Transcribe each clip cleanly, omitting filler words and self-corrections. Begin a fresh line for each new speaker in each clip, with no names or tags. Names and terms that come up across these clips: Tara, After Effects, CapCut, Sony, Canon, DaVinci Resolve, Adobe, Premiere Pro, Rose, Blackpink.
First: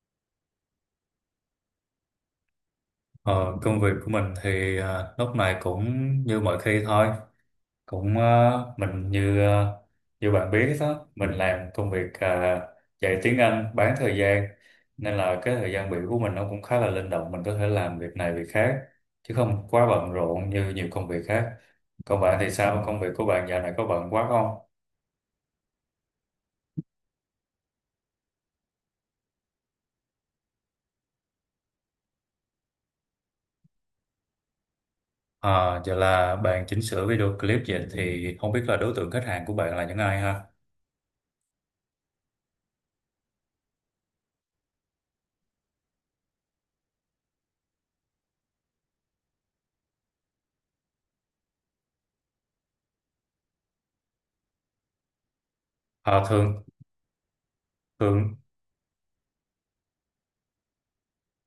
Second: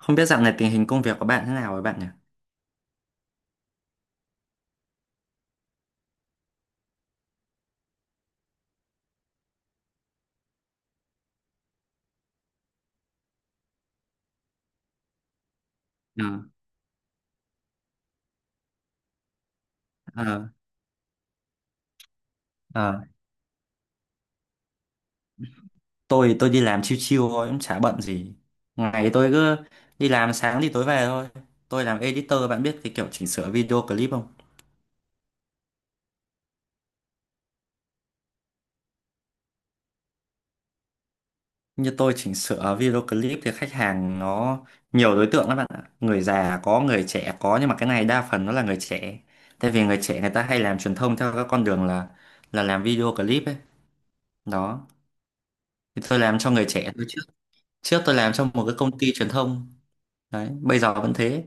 Không biết dạo này tình hình công việc của bạn thế nào rồi bạn nhỉ?
Ờ, Công việc của mình thì lúc này cũng như mọi khi thôi, cũng như bạn biết đó, mình làm công việc dạy tiếng Anh bán thời gian, nên là cái thời gian biểu của
Ờ,
mình nó cũng khá là linh động, mình có thể làm việc này việc khác chứ không quá bận
ờ,
rộn như nhiều công việc khác. Còn bạn thì sao, công
ờ.
việc của bạn dạo này có bận quá không?
Tôi đi làm chill chill thôi, cũng chả bận gì. Ngày tôi cứ đi làm sáng thì tối về thôi. Tôi làm editor, bạn biết cái kiểu chỉnh sửa video clip không?
Giờ là bạn chỉnh sửa video clip, vậy thì không biết là đối tượng khách hàng của bạn là những ai ha?
Như tôi chỉnh sửa video clip thì khách hàng nó nhiều đối tượng lắm bạn ạ. Người già có, người trẻ có, nhưng mà cái này đa phần nó là người trẻ. Tại vì người trẻ người ta hay làm truyền thông theo các con đường là làm video clip ấy. Đó. Thì tôi
À,
làm cho
thường
người trẻ tôi trước. Trước tôi làm
thường
cho một cái công ty truyền thông. Đấy, bây giờ vẫn thế.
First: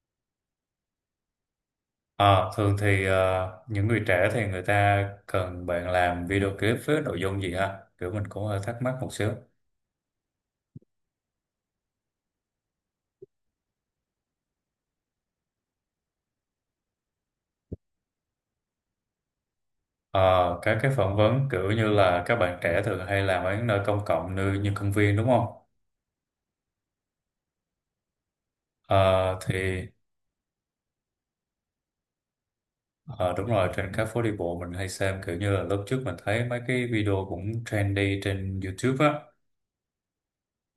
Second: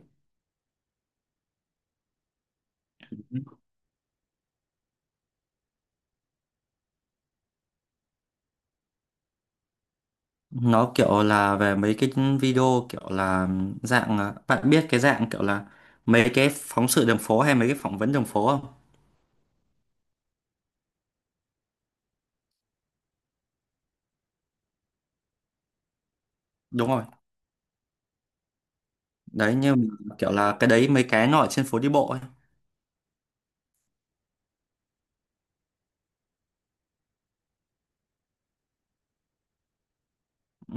Ờ, thường thì những người trẻ thì người ta cần bạn làm video clip với nội dung gì ha? Kiểu mình cũng hơi thắc mắc một xíu.
Nó kiểu là về mấy cái video kiểu là dạng bạn biết cái dạng kiểu là mấy cái phóng sự đường phố hay mấy cái phỏng vấn đường phố không?
Ờ, các cái phỏng vấn kiểu như là các bạn trẻ thường hay làm ở những nơi công cộng như, như công viên đúng không?
Đúng rồi.
Ờ,
Đấy như
thì
kiểu là cái đấy mấy cái nó ở trên phố đi bộ ấy.
ờ, đúng rồi, trên các phố đi bộ mình hay xem, kiểu như là lúc trước mình thấy mấy cái video cũng trendy trên YouTube á.
Ừ.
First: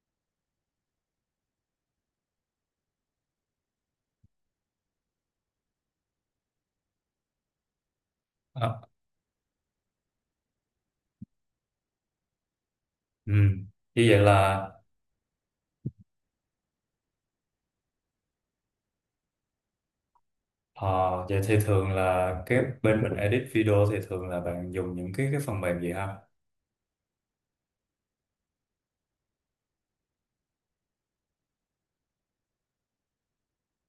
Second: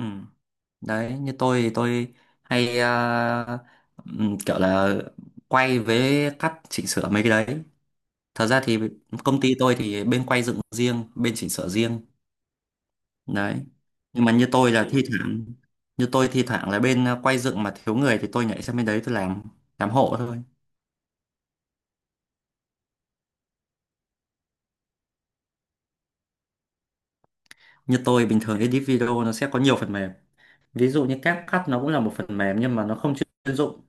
Đấy như tôi thì tôi hay kiểu là quay với cắt chỉnh sửa mấy cái đấy. Thật ra thì
Ờ,
công ty tôi thì bên quay dựng riêng, bên chỉnh sửa riêng.
ừ.
Đấy,
Như vậy
nhưng mà như
là
tôi là ừ, thi thoảng, như tôi thi thoảng là bên quay dựng mà thiếu người thì tôi nhảy sang bên đấy tôi làm hộ thôi.
ờ, vậy thì thường là cái bên mình edit video thì thường là bạn dùng những cái phần mềm gì ha?
Như tôi bình thường edit video nó sẽ có nhiều phần mềm, ví dụ như CapCut nó cũng là một phần mềm nhưng mà nó không chuyên dụng.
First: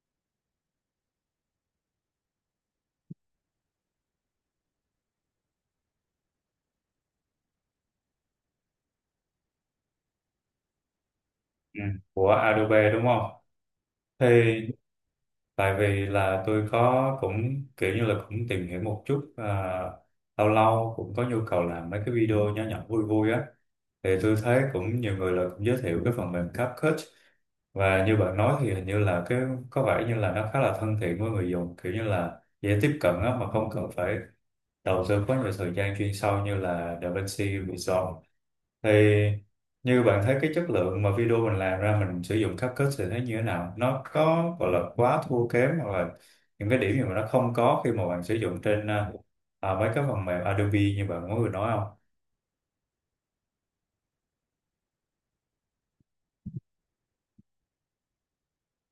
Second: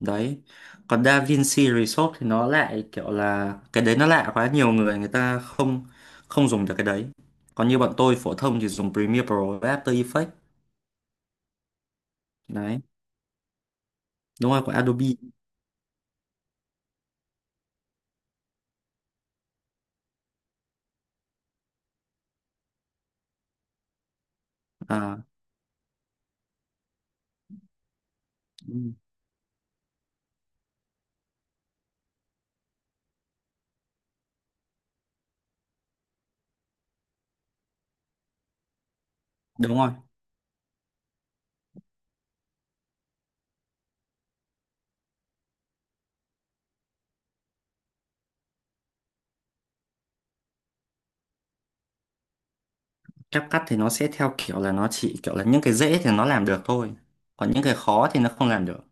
Đấy, còn DaVinci Resolve thì nó lại kiểu là cái đấy nó lạ quá, nhiều người người ta không không dùng được cái đấy. Còn như bọn tôi phổ thông thì dùng Premiere Pro và After Effects.
Ừ, của
Đấy,
Adobe đúng không? Thì
đúng rồi, của Adobe.
tại vì là tôi có cũng kiểu như là cũng tìm hiểu một chút, lâu lâu cũng có nhu cầu làm mấy cái video nhỏ nhỏ vui vui á, thì tôi thấy cũng nhiều
À,
người là cũng giới thiệu cái phần mềm CapCut. Và như bạn nói thì
ừ,
hình như là cái có vẻ như là nó khá là thân thiện với người dùng, kiểu như là dễ tiếp cận á, mà không cần phải đầu tư quá nhiều thời gian chuyên sâu như là DaVinci Resolve. Thì
đúng rồi.
như bạn thấy cái chất lượng mà video mình làm ra mình sử dụng CapCut thì thấy như thế nào, nó có gọi là quá thua kém hoặc là những cái điểm gì mà nó không có khi mà bạn sử dụng trên mấy cái phần mềm Adobe như bạn mới vừa nói không?
Ép cắt thì nó sẽ theo kiểu là nó chỉ kiểu là những cái dễ thì nó làm được thôi, còn những cái khó thì nó không làm được.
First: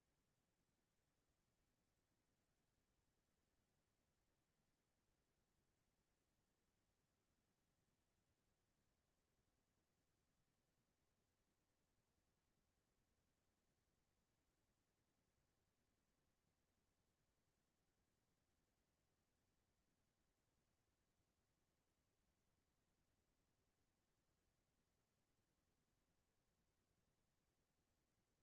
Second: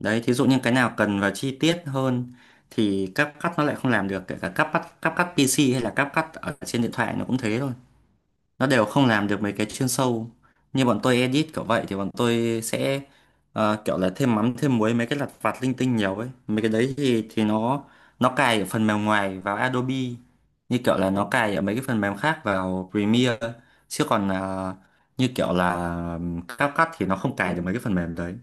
Đấy, thí dụ như cái nào cần vào chi tiết hơn thì cáp cắt nó lại không làm được, kể cả cáp cắt PC hay là cáp cắt ở trên điện thoại nó cũng thế thôi, nó đều không làm được mấy cái chuyên sâu. Như bọn tôi edit kiểu vậy thì bọn tôi sẽ kiểu là thêm mắm thêm muối mấy cái lặt vặt linh tinh nhiều ấy, mấy cái đấy thì nó cài ở phần mềm ngoài vào Adobe, như kiểu là nó cài ở mấy cái phần mềm khác vào Premiere, chứ còn như kiểu là CapCut thì nó không cài được mấy cái phần mềm đấy.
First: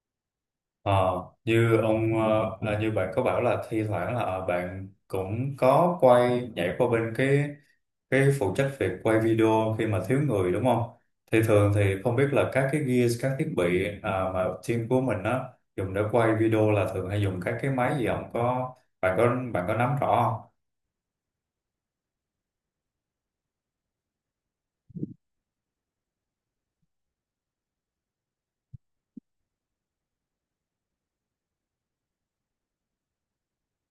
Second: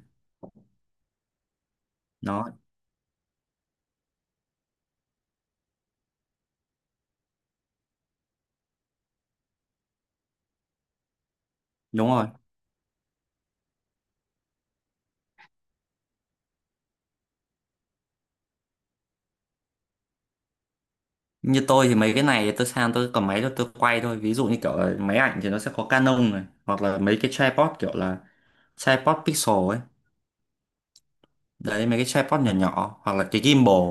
Ờ, như ông ờ,
Nó
à, như bạn có bảo là thi thoảng là bạn cũng có quay nhảy qua bên cái phụ trách việc quay video khi mà thiếu người đúng không? Thì thường thì
đúng
không biết
rồi.
là các cái gear, các thiết bị mà team của mình á dùng để quay video là thường hay dùng các cái máy gì không? Có bạn có bạn có nắm rõ không?
Như tôi thì mấy cái này tôi sang tôi cầm máy tôi quay thôi, ví dụ như kiểu là máy ảnh thì nó sẽ có Canon này, hoặc là mấy cái tripod kiểu là tripod pixel ấy. Đấy, mấy cái tripod nhỏ nhỏ, hoặc là cái gimbal.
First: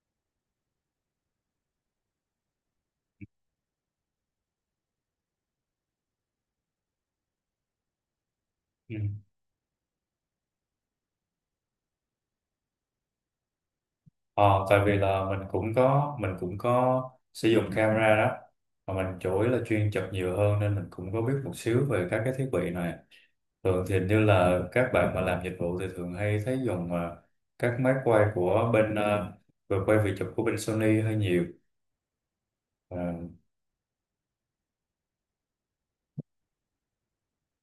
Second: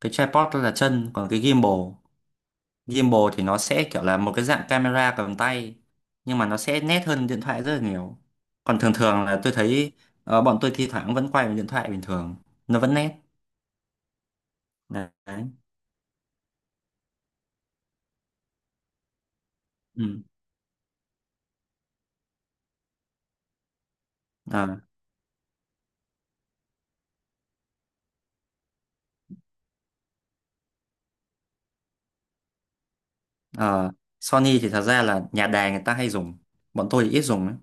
Cái tripod đó là chân, còn cái gimbal, gimbal thì nó sẽ kiểu là một cái dạng camera cầm tay, nhưng mà nó sẽ nét hơn điện thoại rất là nhiều. Còn thường
Ừ.
thường là tôi thấy bọn tôi thi thoảng vẫn quay bằng điện thoại bình thường, nó vẫn nét.
Ờ, tại vì là mình
Đấy.
cũng có mình cũng có sử dụng camera đó, mà mình chủ yếu là chuyên chụp
Ừ.
nhiều hơn nên mình cũng có biết một xíu về các cái thiết bị này. Thường thì hình như là
Ờ,
các bạn mà làm dịch vụ thì thường hay thấy dùng, các máy quay của bên về quay video chụp của bên Sony hơi nhiều. À,
ờ. Sony thì thật ra là nhà đài người ta hay dùng, bọn tôi thì ít dùng ấy.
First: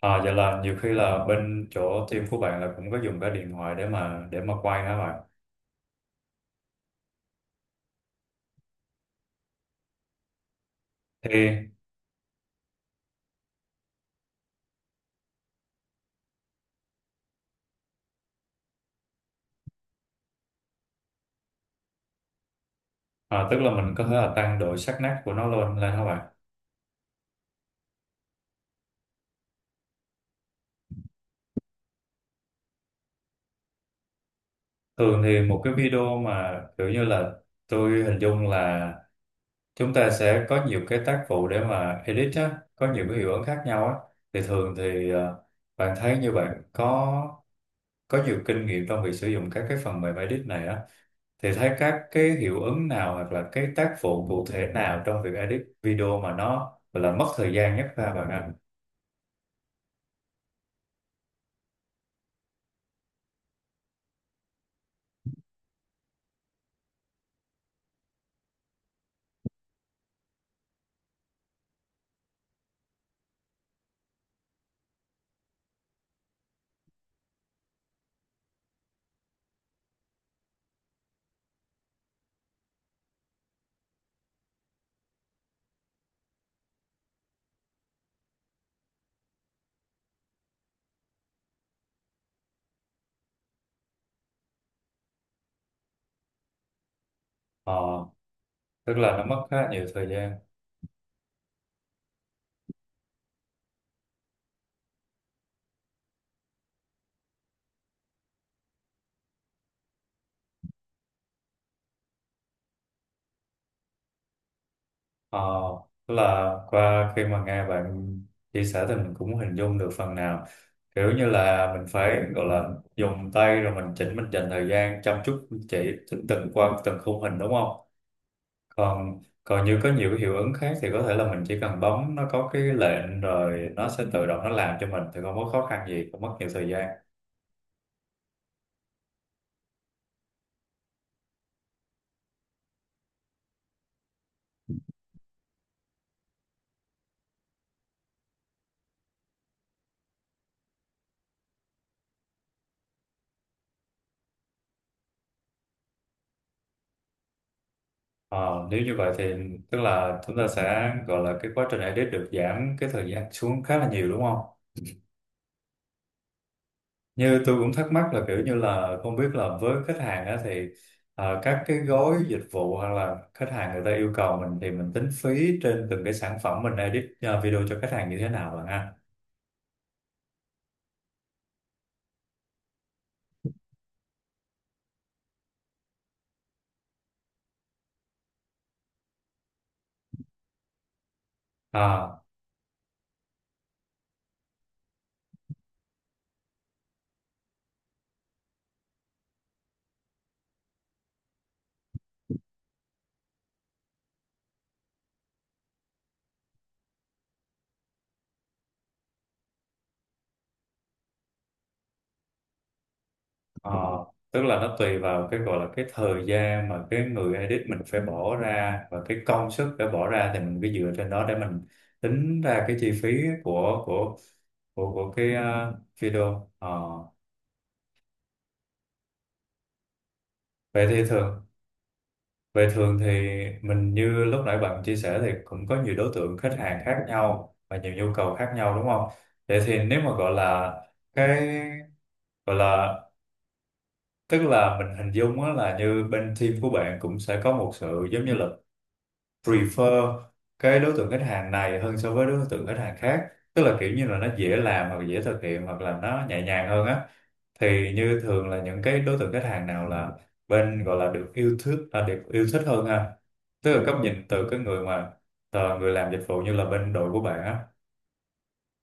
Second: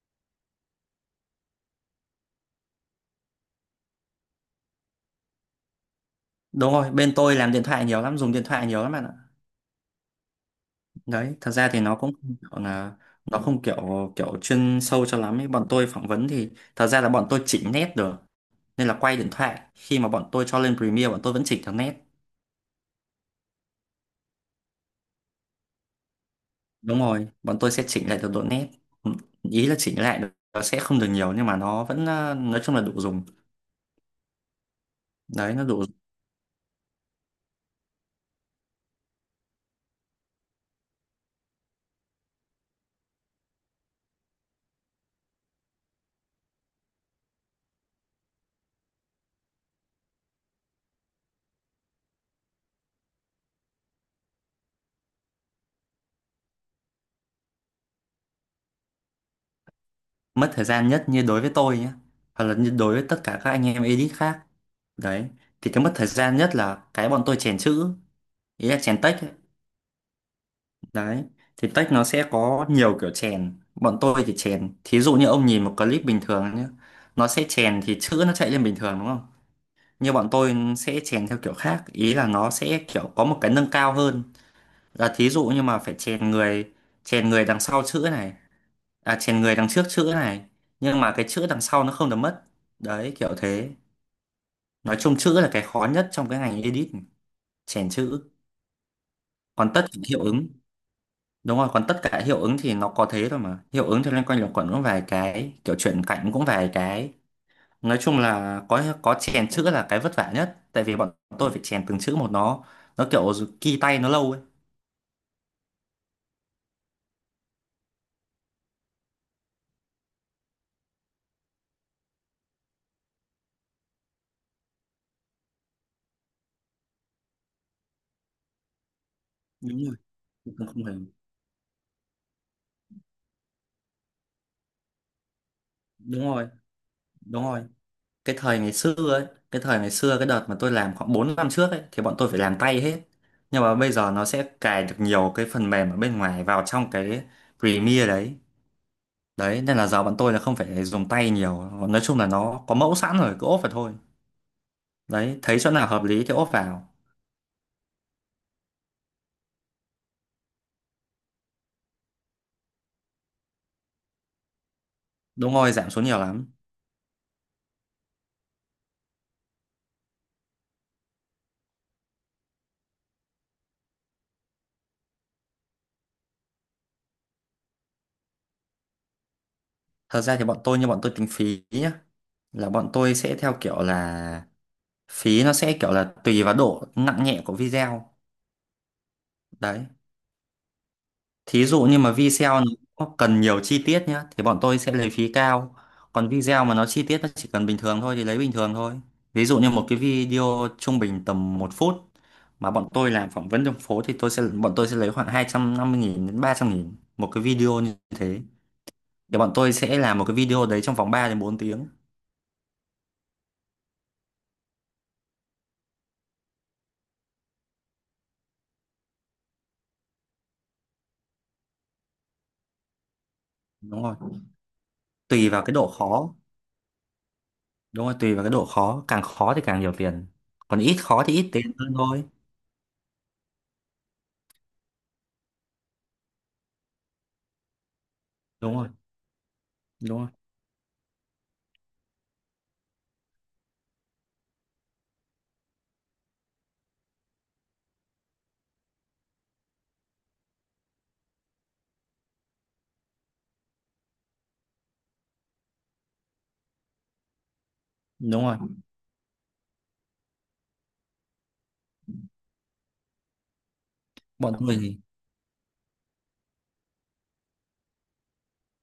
à, vậy là nhiều khi là bên chỗ team của bạn là cũng có dùng cái điện thoại để mà quay hả bạn?
Đúng rồi, bên tôi làm điện thoại nhiều lắm, dùng điện thoại nhiều lắm bạn ạ. Đấy, thật
Thì
ra thì nó cũng không kiểu là nó không kiểu kiểu chuyên sâu cho lắm ấy. Bọn tôi phỏng vấn thì thật ra là bọn tôi chỉnh nét được, nên là quay điện thoại khi mà bọn tôi cho lên Premiere bọn tôi vẫn chỉnh được nét.
tức là mình có thể là tăng độ sắc nét của nó lên lên hả bạn?
Đúng rồi, bọn tôi sẽ chỉnh lại được độ nét. Ừ, ý là chỉnh lại được, nó sẽ không được nhiều nhưng mà nó vẫn nói chung là đủ dùng.
Thường thì
Đấy,
một
nó
cái
đủ.
video mà kiểu như là tôi hình dung là chúng ta sẽ có nhiều cái tác vụ để mà edit á, có nhiều cái hiệu ứng khác nhau á. Thì thường thì bạn thấy như bạn có nhiều kinh nghiệm trong việc sử dụng các cái phần mềm edit này á, thì thấy các cái hiệu ứng nào hoặc là cái tác vụ cụ thể nào trong việc edit video mà nó gọi là mất thời gian nhất ra bạn ạ?
Mất thời gian nhất như đối với tôi nhé, hoặc là như đối với tất cả các anh em edit khác. Đấy, thì cái mất thời gian nhất là cái bọn tôi chèn chữ, ý là chèn text ấy. Đấy, thì tech nó sẽ có nhiều kiểu chèn. Bọn tôi thì chèn. Thí dụ như ông nhìn một clip bình thường nhé. Nó sẽ chèn thì chữ nó chạy lên bình thường đúng không? Như bọn tôi sẽ chèn theo kiểu khác. Ý là nó sẽ kiểu có một cái nâng cao hơn. Là thí dụ như mà phải chèn người đằng sau chữ này. À, chèn người đằng trước chữ này. Nhưng mà cái chữ đằng sau nó không được mất. Đấy, kiểu thế. Nói chung chữ là cái khó nhất trong cái ngành edit. Chèn
Ờ,
chữ.
tức là nó mất khá
Còn tất
nhiều
cả
thời
hiệu
gian.
ứng. Đúng rồi, còn tất cả hiệu ứng thì nó có thế thôi mà. Hiệu ứng thì loanh quanh luẩn quẩn cũng vài cái, kiểu chuyển cảnh cũng vài cái. Nói chung là có chèn chữ là cái vất vả nhất, tại vì bọn tôi phải chèn từng chữ một, nó kiểu ghi tay nó lâu ấy.
Ờ, tức là qua khi mà nghe bạn chia sẻ thì mình cũng hình dung được phần nào, kiểu như là mình phải gọi là dùng tay rồi mình chỉnh, mình dành thời gian chăm chút chỉ từng từng qua từng khung hình đúng không? Còn còn như
Đúng
có
rồi,
nhiều hiệu ứng
không
khác
không
thì
phải.
có thể là mình chỉ cần bấm nó có cái lệnh rồi nó sẽ tự động nó làm cho mình, thì không có khó khăn gì, không
Đúng
mất nhiều
rồi,
thời gian.
đúng rồi. Cái thời ngày xưa ấy, cái thời ngày xưa cái đợt mà tôi làm khoảng 4 năm trước ấy thì bọn tôi phải làm tay hết. Nhưng mà bây giờ nó sẽ cài được nhiều cái phần mềm ở bên ngoài vào trong cái Premiere đấy. Đấy, nên là giáo bọn tôi là không phải dùng tay nhiều, nói chung là nó có mẫu sẵn rồi cứ ốp vào thôi. Đấy, thấy chỗ nào hợp lý thì ốp vào.
Ờ, nếu như vậy thì tức là chúng ta sẽ gọi là cái quá trình edit được giảm cái thời gian xuống khá là nhiều đúng không?
Đúng rồi, giảm xuống nhiều lắm.
Như tôi cũng thắc mắc là kiểu như là không biết là với khách hàng á thì các cái gói dịch vụ hoặc là khách hàng người ta yêu cầu mình, thì mình tính phí trên từng cái sản phẩm mình edit video cho khách hàng như thế nào bạn ha?
Thật ra thì bọn tôi, như bọn tôi tính phí nhá, là bọn tôi sẽ theo kiểu là phí nó sẽ kiểu là tùy vào độ nặng nhẹ của video. Đấy. Thí dụ như mà
À,
video nó cần nhiều chi tiết nhá thì bọn tôi sẽ lấy phí cao. Còn video mà nó chi tiết nó chỉ cần bình thường thôi thì lấy bình thường thôi. Ví dụ như một cái video trung bình tầm 1 phút mà bọn tôi làm phỏng vấn trong phố thì tôi sẽ bọn tôi sẽ lấy khoảng 250.000 đến 300.000 một cái video như thế. Thì bọn tôi sẽ làm một cái video đấy trong vòng 3 đến 4 tiếng.
Ờ, tức là nó tùy vào cái gọi là cái thời gian mà cái người edit mình phải bỏ ra và cái công sức phải bỏ ra, thì mình cứ dựa trên đó để mình tính ra cái chi phí của
Đúng
của
rồi.
của cái
Tùy vào cái độ khó.
video. Ờ,
Đúng rồi, tùy vào cái độ khó, càng khó thì càng nhiều tiền. Còn
vậy
ít
thì
khó thì
thường,
ít tiền hơn thôi.
vậy thường thì mình như lúc nãy bạn chia sẻ thì cũng có nhiều đối tượng khách hàng khác nhau và nhiều nhu cầu khác nhau
Đúng
đúng
rồi.
không? Vậy thì nếu mà
Đúng rồi.
gọi là cái gọi là tức là mình hình dung á là như bên team của bạn cũng sẽ có một sự giống như là prefer cái đối tượng khách hàng này hơn so với đối tượng khách hàng khác, tức là kiểu như là nó dễ làm hoặc dễ thực hiện hoặc là nó nhẹ nhàng hơn á, thì như
Đúng
thường
rồi.
là những cái đối tượng khách hàng nào là bên gọi là được yêu thích hơn ha? Tức là góc nhìn từ
Bọn
cái
tôi
người
thì
mà người làm dịch vụ như là bên đội của bạn á.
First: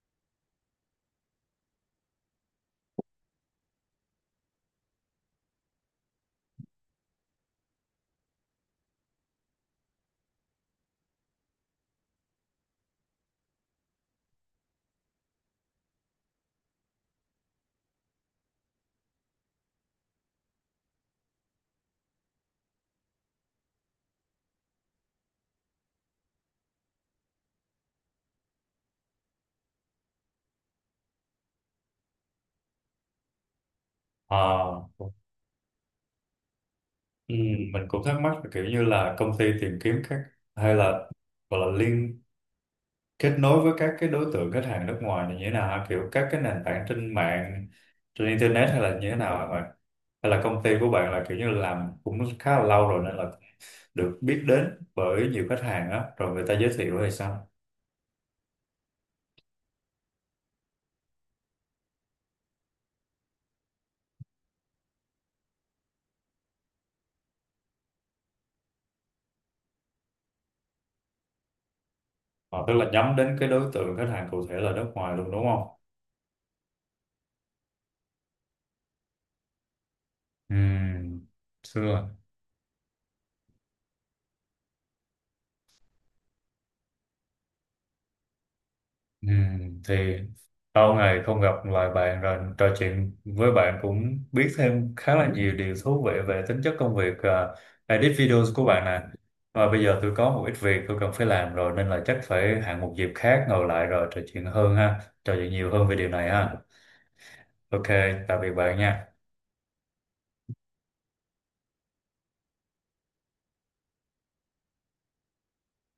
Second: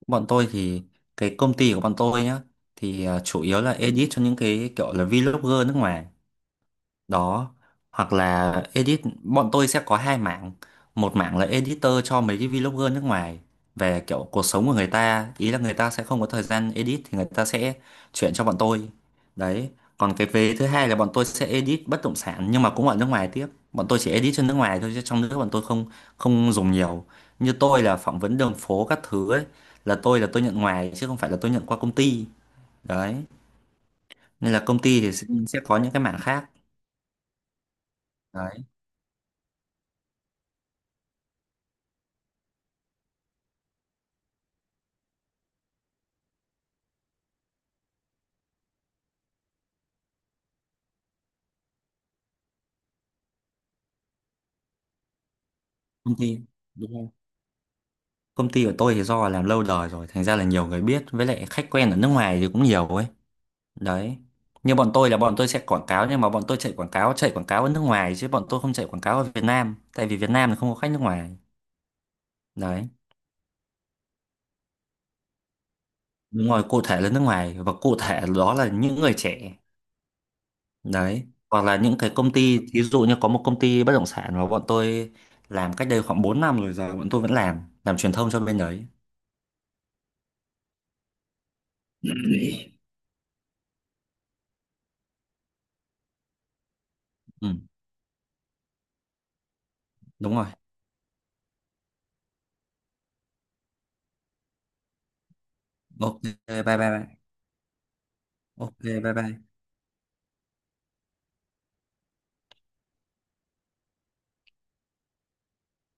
bọn tôi thì cái công ty của bọn tôi nhá thì chủ yếu là edit cho những cái kiểu là vlogger nước ngoài đó, hoặc là edit bọn tôi sẽ có hai mảng. Một mảng là editor cho mấy cái vlogger nước ngoài về kiểu cuộc sống của người ta, ý là người ta sẽ không có thời gian edit thì người ta sẽ chuyển cho bọn tôi. Đấy, còn cái vế thứ hai là bọn tôi sẽ edit bất động sản nhưng mà cũng ở nước ngoài tiếp. Bọn tôi chỉ edit cho nước ngoài thôi chứ trong nước bọn tôi không không dùng nhiều. Như tôi là phỏng vấn đường phố các thứ ấy, là tôi nhận ngoài chứ không phải là tôi nhận qua công ty. Đấy, nên là công
Ờ,
ty thì sẽ có những cái mảng khác.
ừ, mình cũng thắc mắc là kiểu như là công ty tìm kiếm các hay là gọi là kết nối với các cái đối tượng khách hàng nước ngoài này như thế nào hả? Kiểu các cái nền tảng trên mạng, trên internet hay là như thế nào hả bạn? Hay là công ty của bạn là kiểu như làm cũng khá là lâu rồi nên là được biết đến bởi nhiều khách hàng á
Công
rồi
ty
người ta giới
đúng
thiệu
không?
hay sao?
Công ty của tôi thì do làm lâu đời rồi thành ra là nhiều người biết, với lại khách quen ở nước ngoài thì cũng nhiều ấy. Đấy, như bọn tôi là bọn tôi sẽ quảng cáo, nhưng mà bọn tôi chạy quảng cáo ở nước ngoài chứ bọn tôi không chạy quảng cáo ở Việt Nam, tại vì Việt Nam thì không có khách nước ngoài.
Ờ, tức
Đấy,
là nhắm đến cái đối tượng khách hàng cụ thể là nước ngoài luôn đúng không?
đúng rồi, cụ thể là nước ngoài và cụ thể đó là những người trẻ.
Ừ,
Đấy, hoặc là những
xưa.
cái công ty, ví dụ như có một công ty bất động sản mà bọn tôi làm cách đây khoảng 4 năm rồi, giờ bọn tôi vẫn làm truyền thông cho bên đấy.
Ừ, thì lâu ngày không gặp, lại bạn rồi trò chuyện với bạn cũng biết thêm khá là nhiều điều thú vị về tính chất công việc
Ừ,
edit videos của bạn nè. Và bây giờ tôi có
đúng
một
rồi.
ít việc tôi cần phải làm rồi, nên là chắc phải hẹn một dịp khác ngồi lại rồi trò chuyện hơn ha, trò chuyện nhiều hơn về điều
Ok,
này ha.
bye bye bye.
Ok, tạm biệt
Ok,
bạn nha.
bye bye.